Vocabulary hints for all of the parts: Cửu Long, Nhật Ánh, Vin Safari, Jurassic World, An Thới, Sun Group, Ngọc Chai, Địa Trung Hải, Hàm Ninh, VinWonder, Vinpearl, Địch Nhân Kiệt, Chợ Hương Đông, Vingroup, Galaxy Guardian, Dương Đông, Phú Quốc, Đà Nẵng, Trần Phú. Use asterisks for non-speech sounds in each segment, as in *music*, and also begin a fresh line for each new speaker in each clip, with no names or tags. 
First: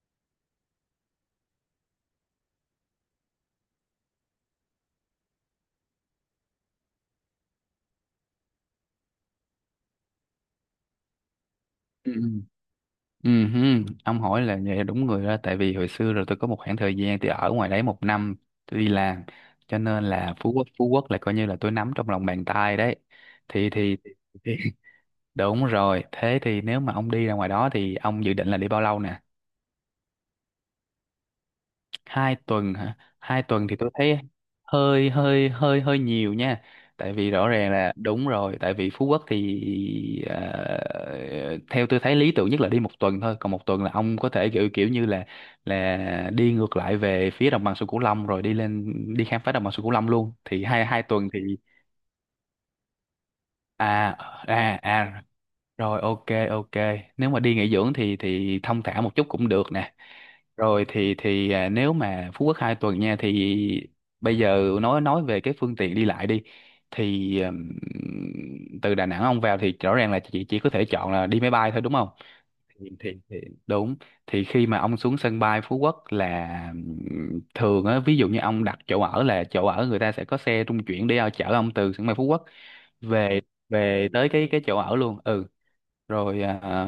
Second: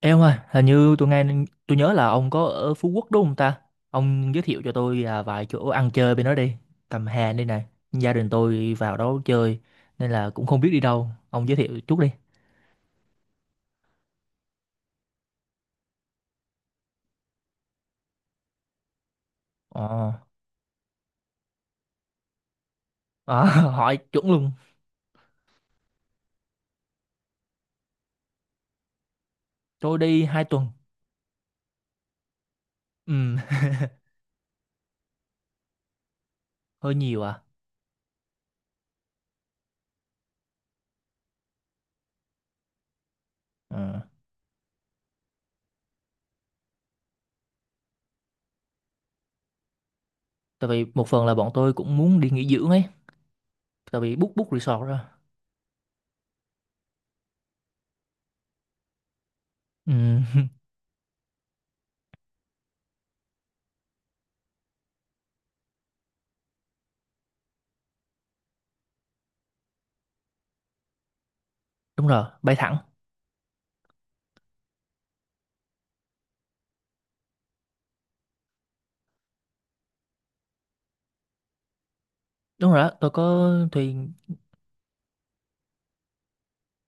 Em ơi, hình như tôi nhớ là ông có ở Phú Quốc đúng không ta? Ông giới thiệu cho tôi vài chỗ ăn chơi bên đó đi. Cầm Hà đây này. Gia đình tôi vào đó chơi nên là cũng không biết đi đâu. Ông giới thiệu chút đi.
Ừ. Ừ, hứ. Ông hỏi là vậy là đúng người đó, tại vì hồi xưa rồi tôi có một khoảng thời gian tôi ở ngoài đấy một năm, tôi đi làm, cho nên
Ờ,
là Phú Quốc là coi như là tôi nắm trong lòng bàn tay đấy.
à, *laughs*
thì
hỏi
thì,
chuẩn luôn.
thì *laughs* đúng rồi, thế thì nếu mà ông đi ra ngoài đó thì ông dự định là đi bao lâu nè?
Tôi đi 2 tuần.
2 tuần hả?
Ừ,
2 tuần
*laughs*
thì tôi thấy hơi hơi hơi hơi nhiều nha,
hơi
tại
nhiều
vì
à.
rõ ràng là, đúng rồi, tại vì Phú Quốc thì theo tôi thấy lý tưởng nhất là đi một tuần thôi, còn một tuần là
Ừ.
ông có thể kiểu kiểu như là đi ngược lại về phía đồng bằng sông Cửu Long rồi đi lên, đi khám phá đồng bằng sông Cửu Long luôn, thì
Tại vì
hai hai
một phần
tuần
là
thì,
bọn tôi cũng muốn đi nghỉ dưỡng ấy. Tại
à
vì book book
à
resort rồi.
à, rồi, ok ok. Nếu mà đi nghỉ dưỡng thì thong thả một chút cũng được
Ừ,
nè.
*laughs*
Rồi, nếu mà Phú Quốc 2 tuần nha, thì bây giờ nói về cái phương tiện đi lại đi, thì từ Đà Nẵng ông vào thì rõ ràng là chị chỉ có thể chọn là đi máy bay thôi, đúng
đúng
không?
rồi, bay thẳng.
Thì đúng, thì khi mà ông xuống sân bay Phú Quốc là, thường á, ví dụ như ông đặt chỗ ở, là chỗ ở người ta sẽ có xe trung chuyển để chở ông từ sân bay Phú Quốc
Đúng rồi, đó, tôi
về
có
về
thuyền.
tới cái chỗ ở luôn. Ừ, rồi,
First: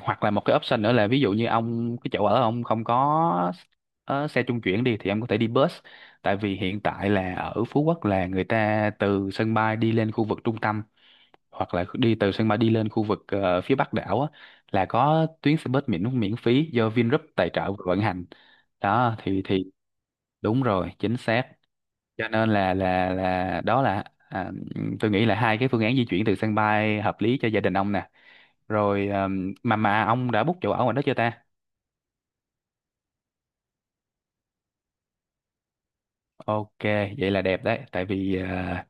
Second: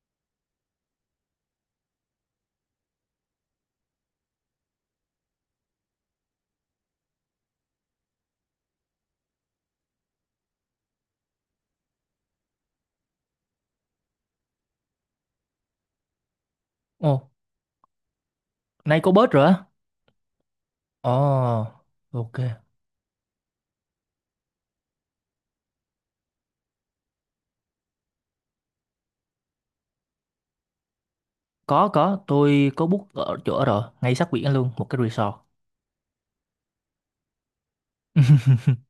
hoặc là một cái option nữa là, ví dụ như ông, cái chỗ ở ông không có xe trung chuyển đi, thì ông có thể đi bus, tại vì hiện tại là ở Phú Quốc là người ta từ sân bay đi lên khu vực trung tâm, hoặc là đi từ sân bay đi lên khu vực phía Bắc đảo á, là có tuyến xe bus miễn miễn phí do
Ồ,
Vingroup tài trợ và vận hành,
nay có
đó.
bớt
thì
rồi
thì
á.
đúng rồi, chính xác.
Ồ,
Cho nên
ok.
là đó là, à, tôi nghĩ là hai cái phương án di chuyển từ sân bay hợp lý cho gia đình ông nè. Rồi, mà ông đã book chỗ ở ngoài đó chưa ta?
Có, tôi có book ở chỗ rồi, ngay sát biển luôn, một cái resort.
Ok, vậy là đẹp đấy, tại vì,
*laughs*
à,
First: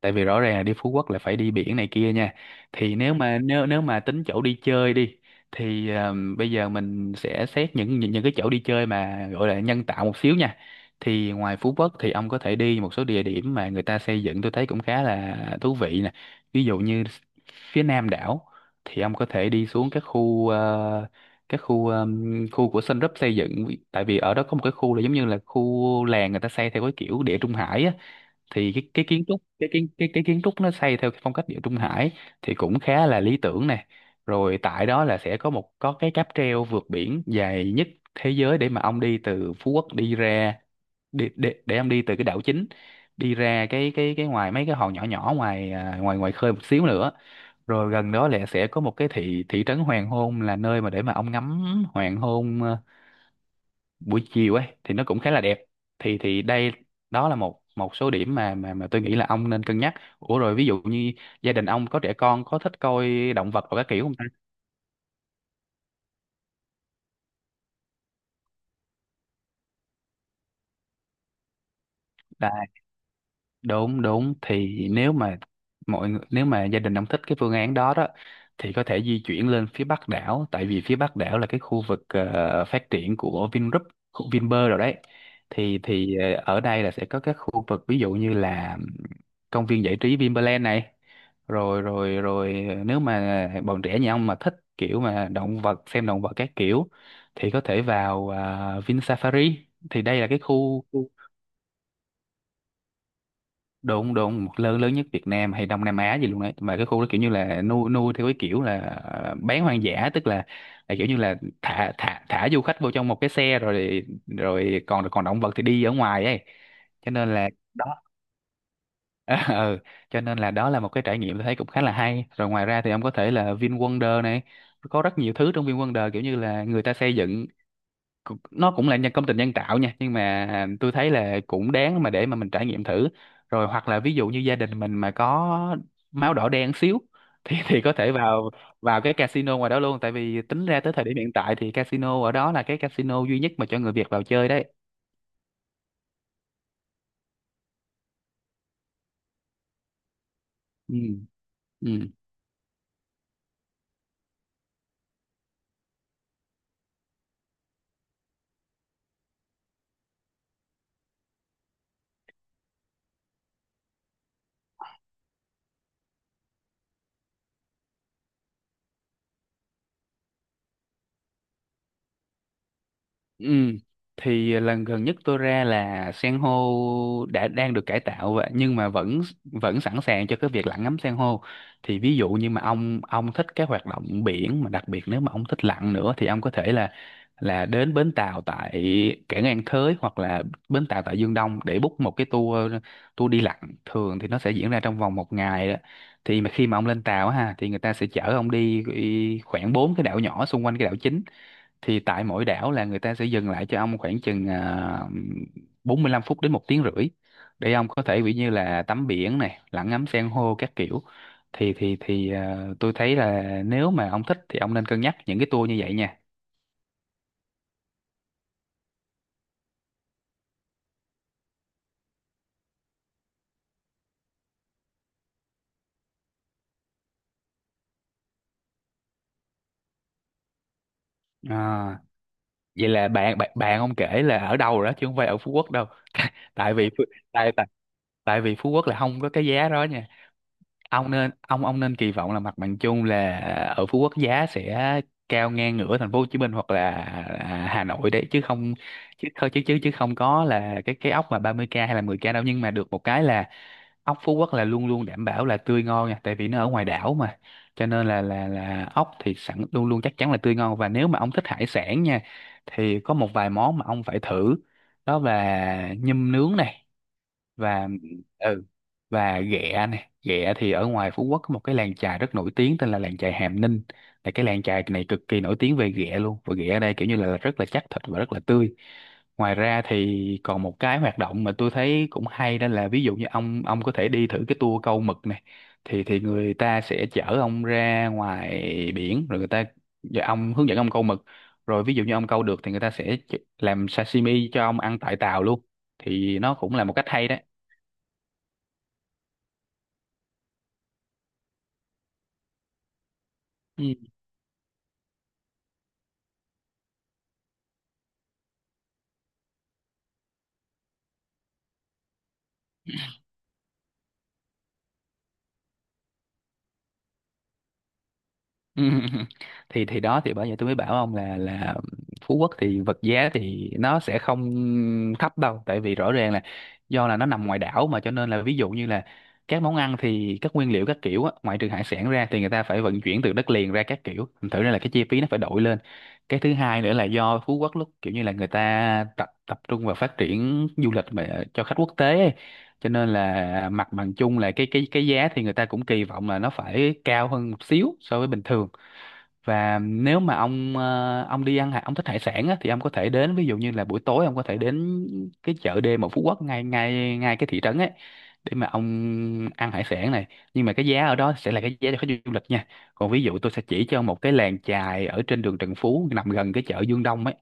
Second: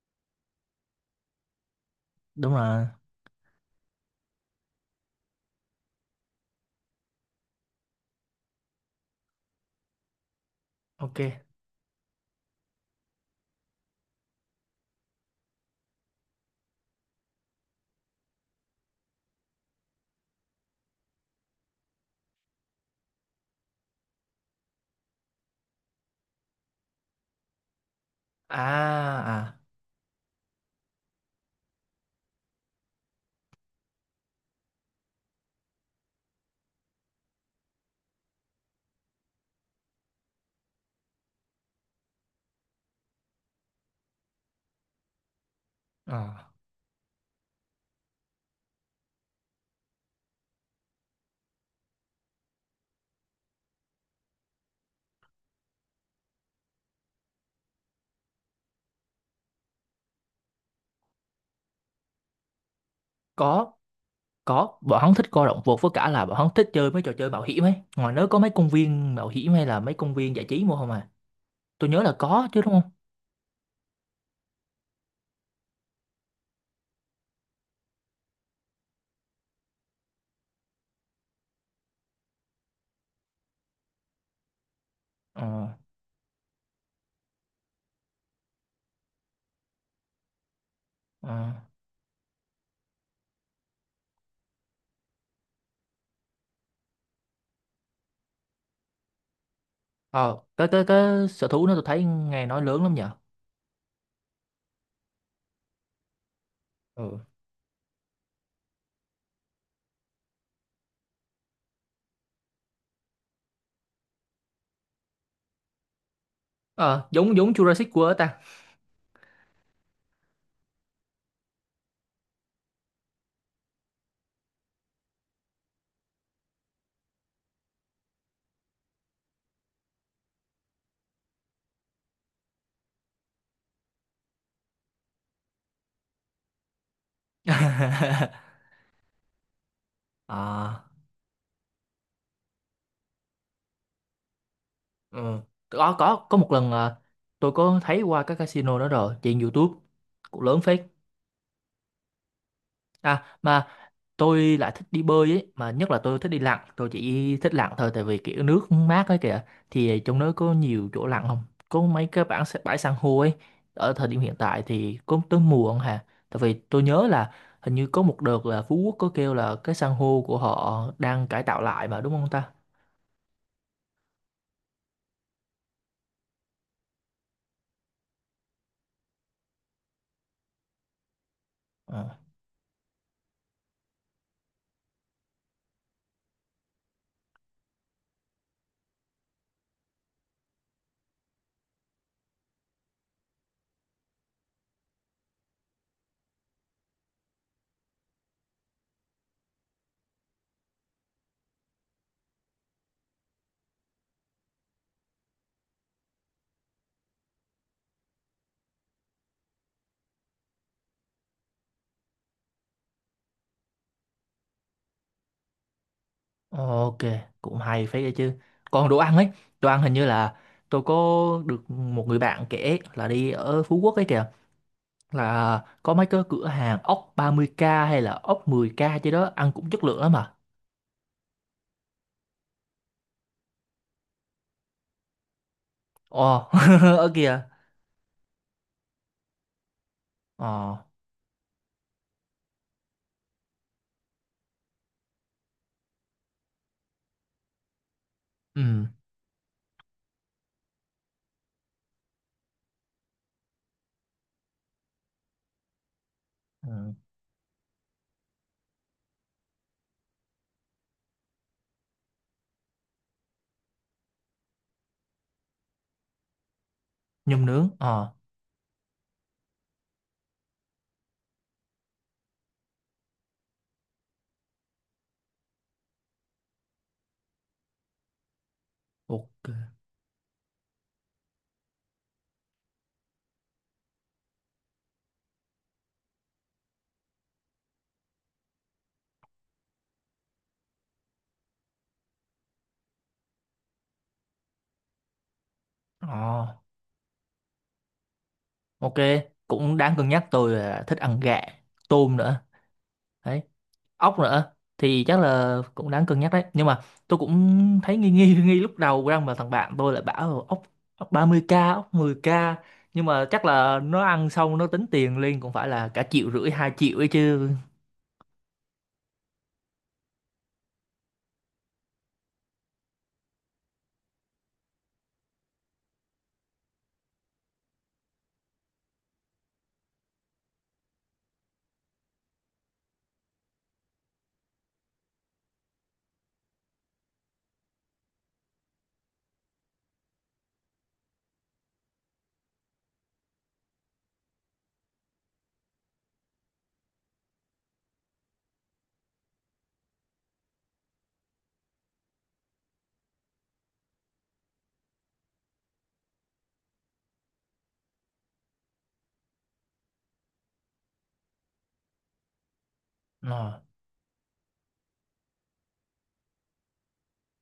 tại vì rõ ràng là đi Phú Quốc là phải đi biển này kia nha.
Đúng rồi.
Thì nếu Ừ. mà nếu nếu mà tính chỗ đi chơi đi, thì bây giờ mình sẽ xét những cái chỗ đi chơi mà gọi là nhân tạo một xíu nha.
Ok.
Thì ngoài Phú Quốc thì ông có thể đi một số địa điểm mà người ta xây dựng, tôi thấy cũng khá là thú vị nè. Ví dụ như phía nam đảo thì ông có thể đi xuống các khu, khu của Sun Group xây dựng, tại vì ở đó có một cái khu là giống như là khu làng người ta xây theo cái kiểu Địa Trung Hải á, thì cái
À,
kiến trúc
à.
cái kiến trúc nó xây theo cái phong cách Địa Trung Hải thì cũng khá là lý tưởng nè. Rồi tại đó là sẽ có một, có cái cáp treo vượt biển dài nhất thế giới để mà ông đi từ Phú Quốc đi ra, đi, để ông đi từ cái đảo chính đi ra, cái ngoài mấy cái hòn nhỏ nhỏ, ngoài à, ngoài ngoài
Ờ.
khơi một xíu nữa. Rồi gần đó là sẽ có một cái thị thị trấn hoàng hôn, là nơi mà để mà ông ngắm hoàng hôn buổi chiều ấy, thì nó cũng khá là đẹp. Thì Đây, đó là một một số điểm mà tôi nghĩ là ông nên cân nhắc. Ủa rồi, ví dụ như gia đình ông có trẻ con có thích coi động vật
có
hoặc các kiểu không
có bọn hắn thích coi động vật, với cả là bọn hắn thích chơi mấy trò chơi mạo hiểm ấy. Ngoài nước có mấy công viên mạo hiểm hay là mấy công viên giải trí mua không à? Tôi nhớ là có
ta?
chứ, đúng không?
Đúng, đúng, thì nếu mà, nếu mà gia đình ông thích cái phương án đó đó thì có thể di chuyển lên phía Bắc đảo, tại vì phía Bắc đảo là cái khu vực phát triển của Vingroup, khu Vinpearl rồi đấy.
ờ
Ở đây là sẽ có các khu vực, ví dụ như là công viên giải trí Vinpearl này.
ờ
Rồi rồi rồi ờ, nếu mà bọn trẻ nhà ông mà thích kiểu mà động vật, xem động vật các kiểu, thì có thể vào Vin Safari. Thì đây là cái
ờ cái cái
khu,
cái sở thú nó tôi thấy nghe nói lớn lắm nhở.
đúng đúng, lớn lớn nhất Việt Nam hay Đông Nam Á gì luôn đấy, mà cái khu đó kiểu
Ừ.
như là nuôi nuôi theo cái kiểu là bán hoang dã, tức là kiểu như là thả thả thả du khách vô trong một cái xe rồi, còn còn động vật thì đi ở ngoài ấy,
Ờ,
cho nên
giống
là
giống Jurassic
đó.
World ta.
*laughs* ừ. Cho nên là đó là một cái trải nghiệm tôi thấy cũng khá là hay. Rồi ngoài ra thì ông có thể là VinWonder này, có rất nhiều thứ trong VinWonder kiểu như là người ta xây dựng, nó cũng là, công trình nhân tạo nha, nhưng mà tôi thấy là cũng đáng mà để mà mình trải nghiệm thử. Rồi hoặc là ví dụ như gia đình mình mà có máu đỏ đen xíu, *laughs* thì có thể vào,
*laughs*
cái casino ngoài đó luôn, tại vì tính ra
À.
tới thời điểm hiện tại thì casino ở đó là cái casino duy nhất mà cho người Việt vào chơi đấy.
Ờ, có một lần, tôi có thấy qua các casino đó rồi trên YouTube, cũng lớn phết.
Ừ, ừ.
À mà tôi lại thích đi bơi ấy, mà nhất là tôi thích đi lặn, tôi chỉ thích lặn thôi tại vì kiểu nước mát ấy kìa. Thì trong đó có nhiều chỗ lặn không? Có mấy cái bãi bãi san hô ấy. Ở thời điểm hiện tại thì có tới mùa không hà? Tại vì tôi nhớ là hình như có một đợt là Phú Quốc có kêu là cái san hô của họ đang cải tạo lại mà, đúng không ta?
Ừ, thì lần gần nhất tôi ra là san hô đã đang được cải tạo, nhưng mà vẫn vẫn sẵn sàng cho cái việc lặn ngắm san hô. Thì ví
Ờ.
dụ như mà ông thích cái hoạt động biển, mà đặc biệt nếu mà ông thích lặn nữa, thì ông có thể là, đến bến tàu tại cảng An Thới, hoặc là bến tàu tại Dương Đông, để book một cái tour tour đi lặn. Thường thì nó sẽ diễn ra trong vòng một ngày đó. Thì mà khi mà ông lên tàu á ha, thì người ta sẽ chở ông đi khoảng bốn cái đảo nhỏ xung quanh cái đảo chính, thì tại mỗi đảo là người ta sẽ dừng lại cho ông khoảng chừng 45 phút đến một tiếng rưỡi, để ông có thể, ví như là, tắm biển này, lặn ngắm san hô các kiểu. Tôi thấy là nếu mà ông thích thì ông nên cân nhắc những cái tour như vậy nha.
Ok, cũng hay phết đấy chứ. Còn đồ ăn ấy, đồ ăn hình như là tôi có được một người bạn kể là đi ở Phú Quốc ấy kìa, là có mấy cái cửa hàng ốc 30k hay là ốc 10k chứ đó, ăn cũng chất lượng lắm mà.
à, Vậy là bạn bạn bạn ông kể là ở đâu rồi đó, chứ không phải ở Phú Quốc đâu,
Ồ,
tại vì
*laughs*
Phú-
ở kìa.
tại tại tại vì Phú Quốc là không có cái giá đó.
Ờ,
Ông nên, ông nên kỳ vọng là mặt bằng chung là ở Phú Quốc giá sẽ cao ngang ngửa thành phố Hồ Chí Minh, hoặc là Hà Nội đấy, chứ không
ừ,
chứ không chứ chứ chứ không có là cái ốc mà 30K hay là 10K đâu, nhưng mà được một cái là ốc Phú Quốc là luôn luôn đảm bảo là tươi ngon nha, tại vì nó ở ngoài
ừ,
đảo mà, cho nên là ốc thì sẵn luôn luôn chắc chắn là tươi ngon. Và nếu mà ông thích hải sản nha thì có một vài món mà ông phải thử, đó là nhum nướng này,
nhum nướng,
và,
ờ,
ừ và Ghẹ này. Ghẹ thì ở ngoài Phú Quốc có một cái làng chài rất nổi tiếng tên là làng chài Hàm Ninh, là cái làng chài này cực kỳ nổi tiếng về ghẹ luôn, và ghẹ ở đây kiểu như là rất là chắc thịt và rất là tươi. Ngoài
ok.
ra thì còn một cái hoạt động mà tôi thấy cũng hay, đó là ví dụ như ông có thể đi thử cái tour câu mực này. Thì người ta sẽ chở ông ra ngoài biển, rồi người ta và ông hướng dẫn ông câu mực, rồi ví dụ như ông câu được thì người ta sẽ làm sashimi cho ông ăn tại tàu luôn, thì
Ờ,
nó cũng là một cách hay đó.
ok, cũng đáng cân nhắc. Tôi là thích ăn gà, tôm nữa. Đấy,
Ừ.
ốc nữa thì chắc là cũng đáng cân nhắc đấy, nhưng mà tôi cũng thấy nghi nghi *laughs* nghi lúc đầu rằng mà thằng bạn tôi lại bảo là ốc ốc 30k, ốc 10k, nhưng mà chắc là nó ăn xong nó tính tiền liền cũng phải là cả 1,5 triệu, 2 triệu ấy chứ.
Ừ. *laughs* Thì đó thì bởi vậy tôi mới bảo ông là Phú Quốc thì vật giá thì nó sẽ không thấp đâu, tại vì rõ ràng là do là nó nằm ngoài đảo, mà cho nên là ví dụ như là các món ăn thì các nguyên liệu các kiểu á, ngoại trừ hải sản ra thì người ta phải vận chuyển từ đất liền ra các kiểu, thành thử ra là cái chi phí nó phải đội lên. Cái thứ hai nữa là do Phú Quốc lúc kiểu như là người ta tập tập trung vào phát triển du lịch mà cho khách quốc tế ấy. Cho nên là mặt bằng chung là cái giá thì người ta cũng kỳ vọng là nó phải cao hơn một xíu so với bình thường. Và nếu mà ông ông thích hải sản á, thì ông có thể đến, ví dụ như là buổi tối ông có thể đến cái chợ đêm ở Phú Quốc, ngay ngay ngay cái thị trấn ấy, để mà ông ăn hải sản này. Nhưng mà cái giá ở đó sẽ là cái giá cho khách du lịch nha. Còn ví dụ tôi sẽ
Ờ,
chỉ cho ông một cái làng chài ở trên đường Trần Phú, nằm gần cái chợ Dương Đông ấy.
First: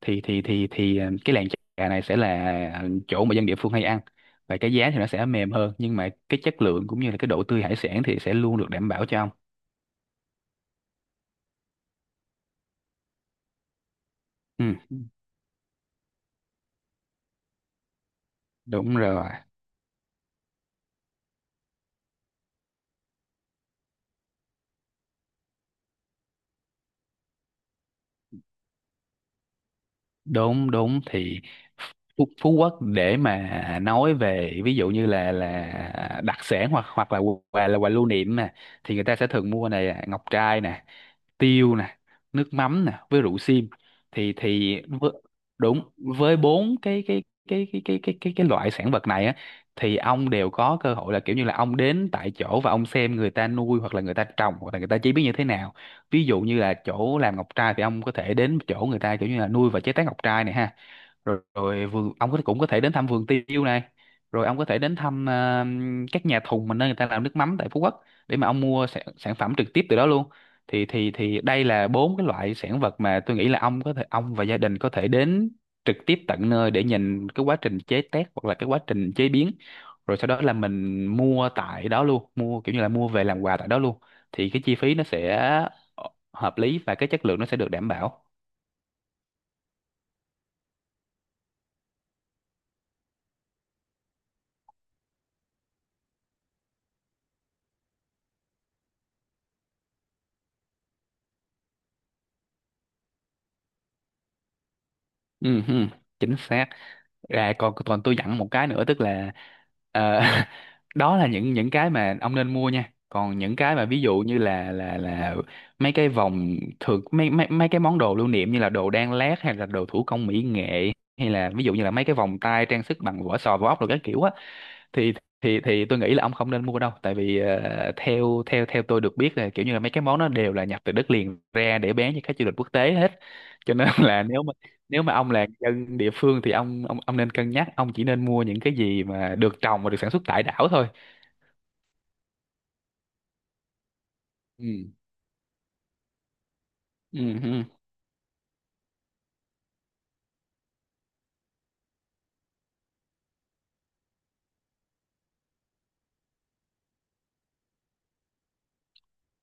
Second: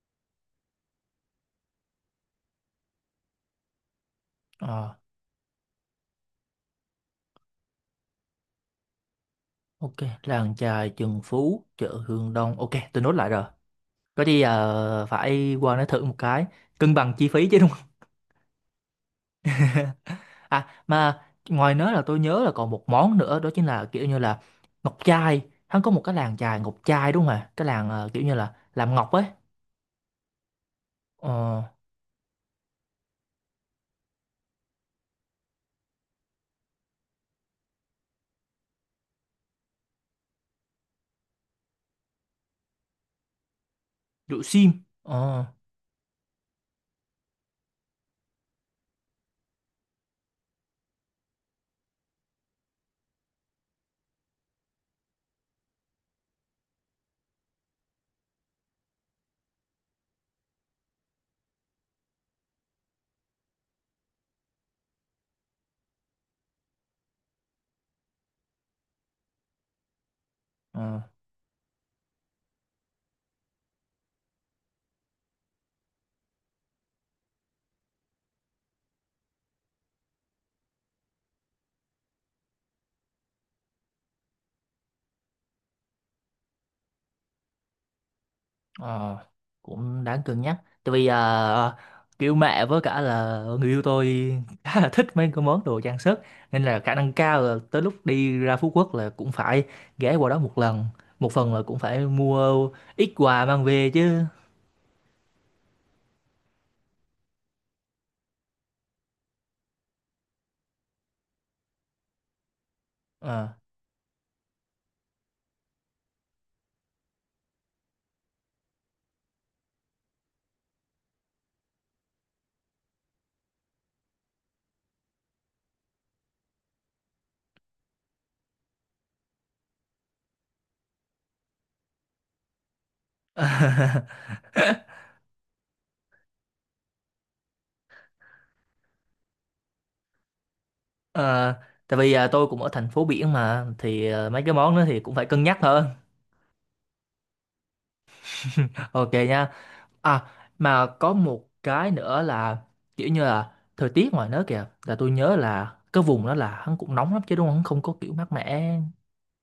Cái làng chài này sẽ là chỗ mà dân địa phương hay ăn, và cái giá
ờ.
thì nó sẽ mềm hơn, nhưng mà cái chất lượng cũng như là cái độ tươi hải sản thì sẽ luôn được đảm bảo cho ông.
Ok, làng chài Trần Phú, chợ Hương Đông. Ok, tôi nốt lại rồi, có gì
Ừ,
phải qua nó thử một cái, cân bằng chi phí chứ.
đúng rồi.
À mà ngoài nớ là tôi nhớ là còn một món nữa, đó chính là kiểu như là ngọc chai. Hắn có một cái làng chài ngọc chai đúng không ạ? Cái làng kiểu như là làm ngọc ấy.
Đúng đúng thì
Ờ,
Phú Quốc để mà nói về ví dụ như là đặc sản hoặc hoặc là quà lưu niệm nè, thì người ta sẽ thường mua này à, ngọc trai nè, tiêu nè, nước mắm nè, với rượu sim. thì
rượu sim.
thì với,
Ờ,
Đúng với bốn cái loại sản vật này á, thì ông đều có cơ hội là kiểu như là ông đến tại chỗ và ông xem người ta nuôi hoặc là người ta trồng hoặc là người ta chế biến như thế nào. Ví dụ như là chỗ làm ngọc trai thì ông có thể đến chỗ người ta kiểu như là nuôi và chế tác ngọc trai này ha. Rồi vườn ông có cũng có thể đến thăm vườn tiêu này. Rồi ông có thể đến thăm các nhà thùng mà nơi người ta làm nước mắm tại Phú Quốc, để mà ông mua sản phẩm trực tiếp từ đó luôn.
ờ,
Thì Đây là bốn cái loại sản vật mà tôi nghĩ là ông và gia đình có thể đến trực tiếp tận nơi để nhìn cái quá trình chế tác hoặc là cái quá trình chế biến, rồi sau đó là mình mua tại đó luôn, mua kiểu như là mua về làm quà tại đó luôn. Thì cái chi phí nó sẽ ờ, hợp lý và cái chất lượng nó sẽ được đảm bảo.
ờ, cũng đáng cân nhắc. Tại vì kiểu mẹ với cả là người yêu tôi khá là thích mấy cái món đồ trang sức. Nên là khả năng cao là tới lúc đi ra Phú Quốc là cũng phải ghé qua đó một lần. Một phần là cũng phải mua ít quà mang về chứ.
Ừ, ừ, chính xác. À, còn còn tôi dặn một cái nữa, tức là ờ, *laughs* đó là những cái mà ông nên mua nha. Còn
Ờ.
những cái mà ví dụ như là mấy cái vòng thường, mấy mấy mấy cái món đồ lưu niệm như là đồ đan lát hay là đồ thủ công mỹ nghệ, hay là ví dụ như là mấy cái vòng tay trang sức bằng vỏ sò vỏ ốc rồi các kiểu á, thì thì tôi nghĩ là ông không nên mua đâu, tại vì theo theo theo tôi được biết là kiểu như là mấy cái món nó đều là nhập từ đất liền ra để bán cho khách du lịch quốc tế hết. Cho nên *laughs* là nếu mà ông là dân địa phương, thì ông nên cân nhắc, ông chỉ nên mua những cái gì mà được trồng và được sản xuất tại đảo thôi.
Ờ, tại vì tôi cũng ở thành phố biển mà, thì mấy cái món đó
Ừ.
thì cũng phải cân nhắc hơn.
Ừ.
*laughs* Ok nha. À mà có một cái nữa là kiểu như là thời tiết ngoài nước kìa, là tôi nhớ là cái vùng đó là hắn cũng nóng lắm chứ đúng không? Hắn không có kiểu mát mẻ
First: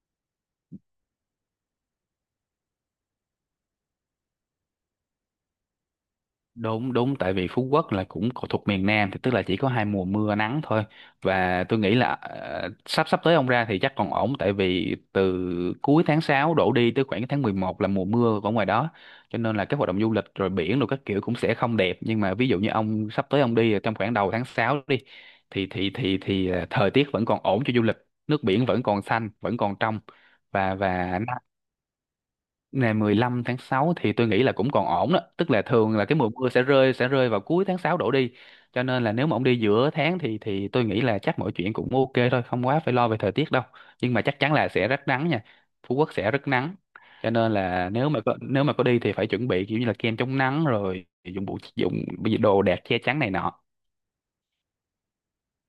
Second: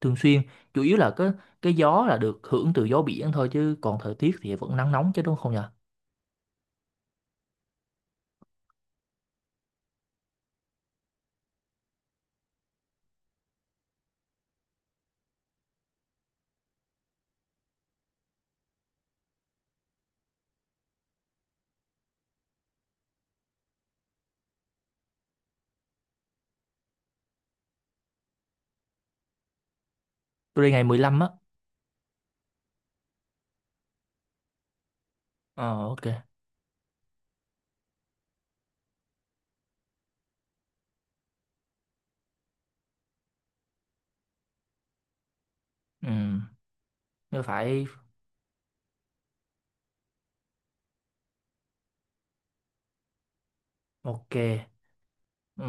thường xuyên. Chủ yếu là cái gió là được hưởng từ gió biển thôi, chứ còn thời tiết thì vẫn nắng nóng chứ đúng không nhỉ?
Đúng đúng, tại vì Phú Quốc là thuộc miền Nam, thì tức là chỉ có hai mùa mưa nắng thôi. Và tôi nghĩ là sắp sắp tới ông ra thì chắc còn ổn, tại vì từ cuối tháng 6 đổ đi tới khoảng cái tháng 11 là mùa mưa ở ngoài đó, cho nên là các hoạt động du lịch rồi biển rồi các kiểu cũng sẽ không đẹp. Nhưng mà ví dụ như ông sắp tới ông đi trong khoảng đầu tháng 6 đi, thời tiết vẫn còn ổn cho du lịch, nước biển vẫn còn xanh vẫn còn trong.
Tôi đi
và
ngày 15
và
á.
ngày 15 tháng 6 thì tôi nghĩ là cũng còn ổn đó, tức là
Ờ
thường
ok.
là cái mùa mưa sẽ rơi vào cuối tháng 6 đổ đi. Cho nên là nếu mà ông đi giữa tháng thì tôi nghĩ là chắc mọi chuyện cũng ok thôi, không quá phải lo về thời tiết đâu. Nhưng mà chắc chắn là sẽ rất nắng nha. Phú Quốc sẽ
Ừ,
rất nắng. Cho
nó
nên
phải
là nếu mà có đi thì phải chuẩn bị kiểu như là kem chống nắng rồi dụng cụ đồ đạc che chắn này nọ.
ok. Ừ,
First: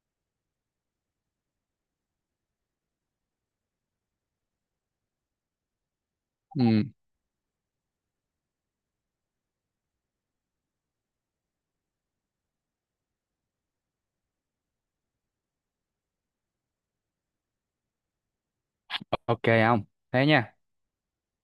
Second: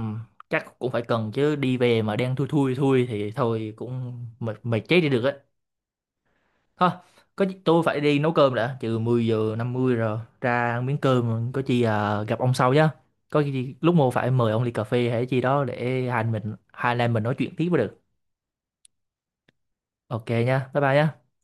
chắc cũng phải cần chứ, đi về mà đang thui thui thui thì thôi cũng mệt mệt chết đi được á.
Ừ,
Thôi, tôi phải đi nấu cơm đã, trừ 10:50 rồi, ra ăn miếng cơm. Có chi gặp ông sau nhá. Có gì lúc mua phải mời ông ly cà phê hay chi đó để hai anh em mình nói chuyện tiếp mới được.
ok không? Thế
Ok nha,
nha.
bye bye nhá.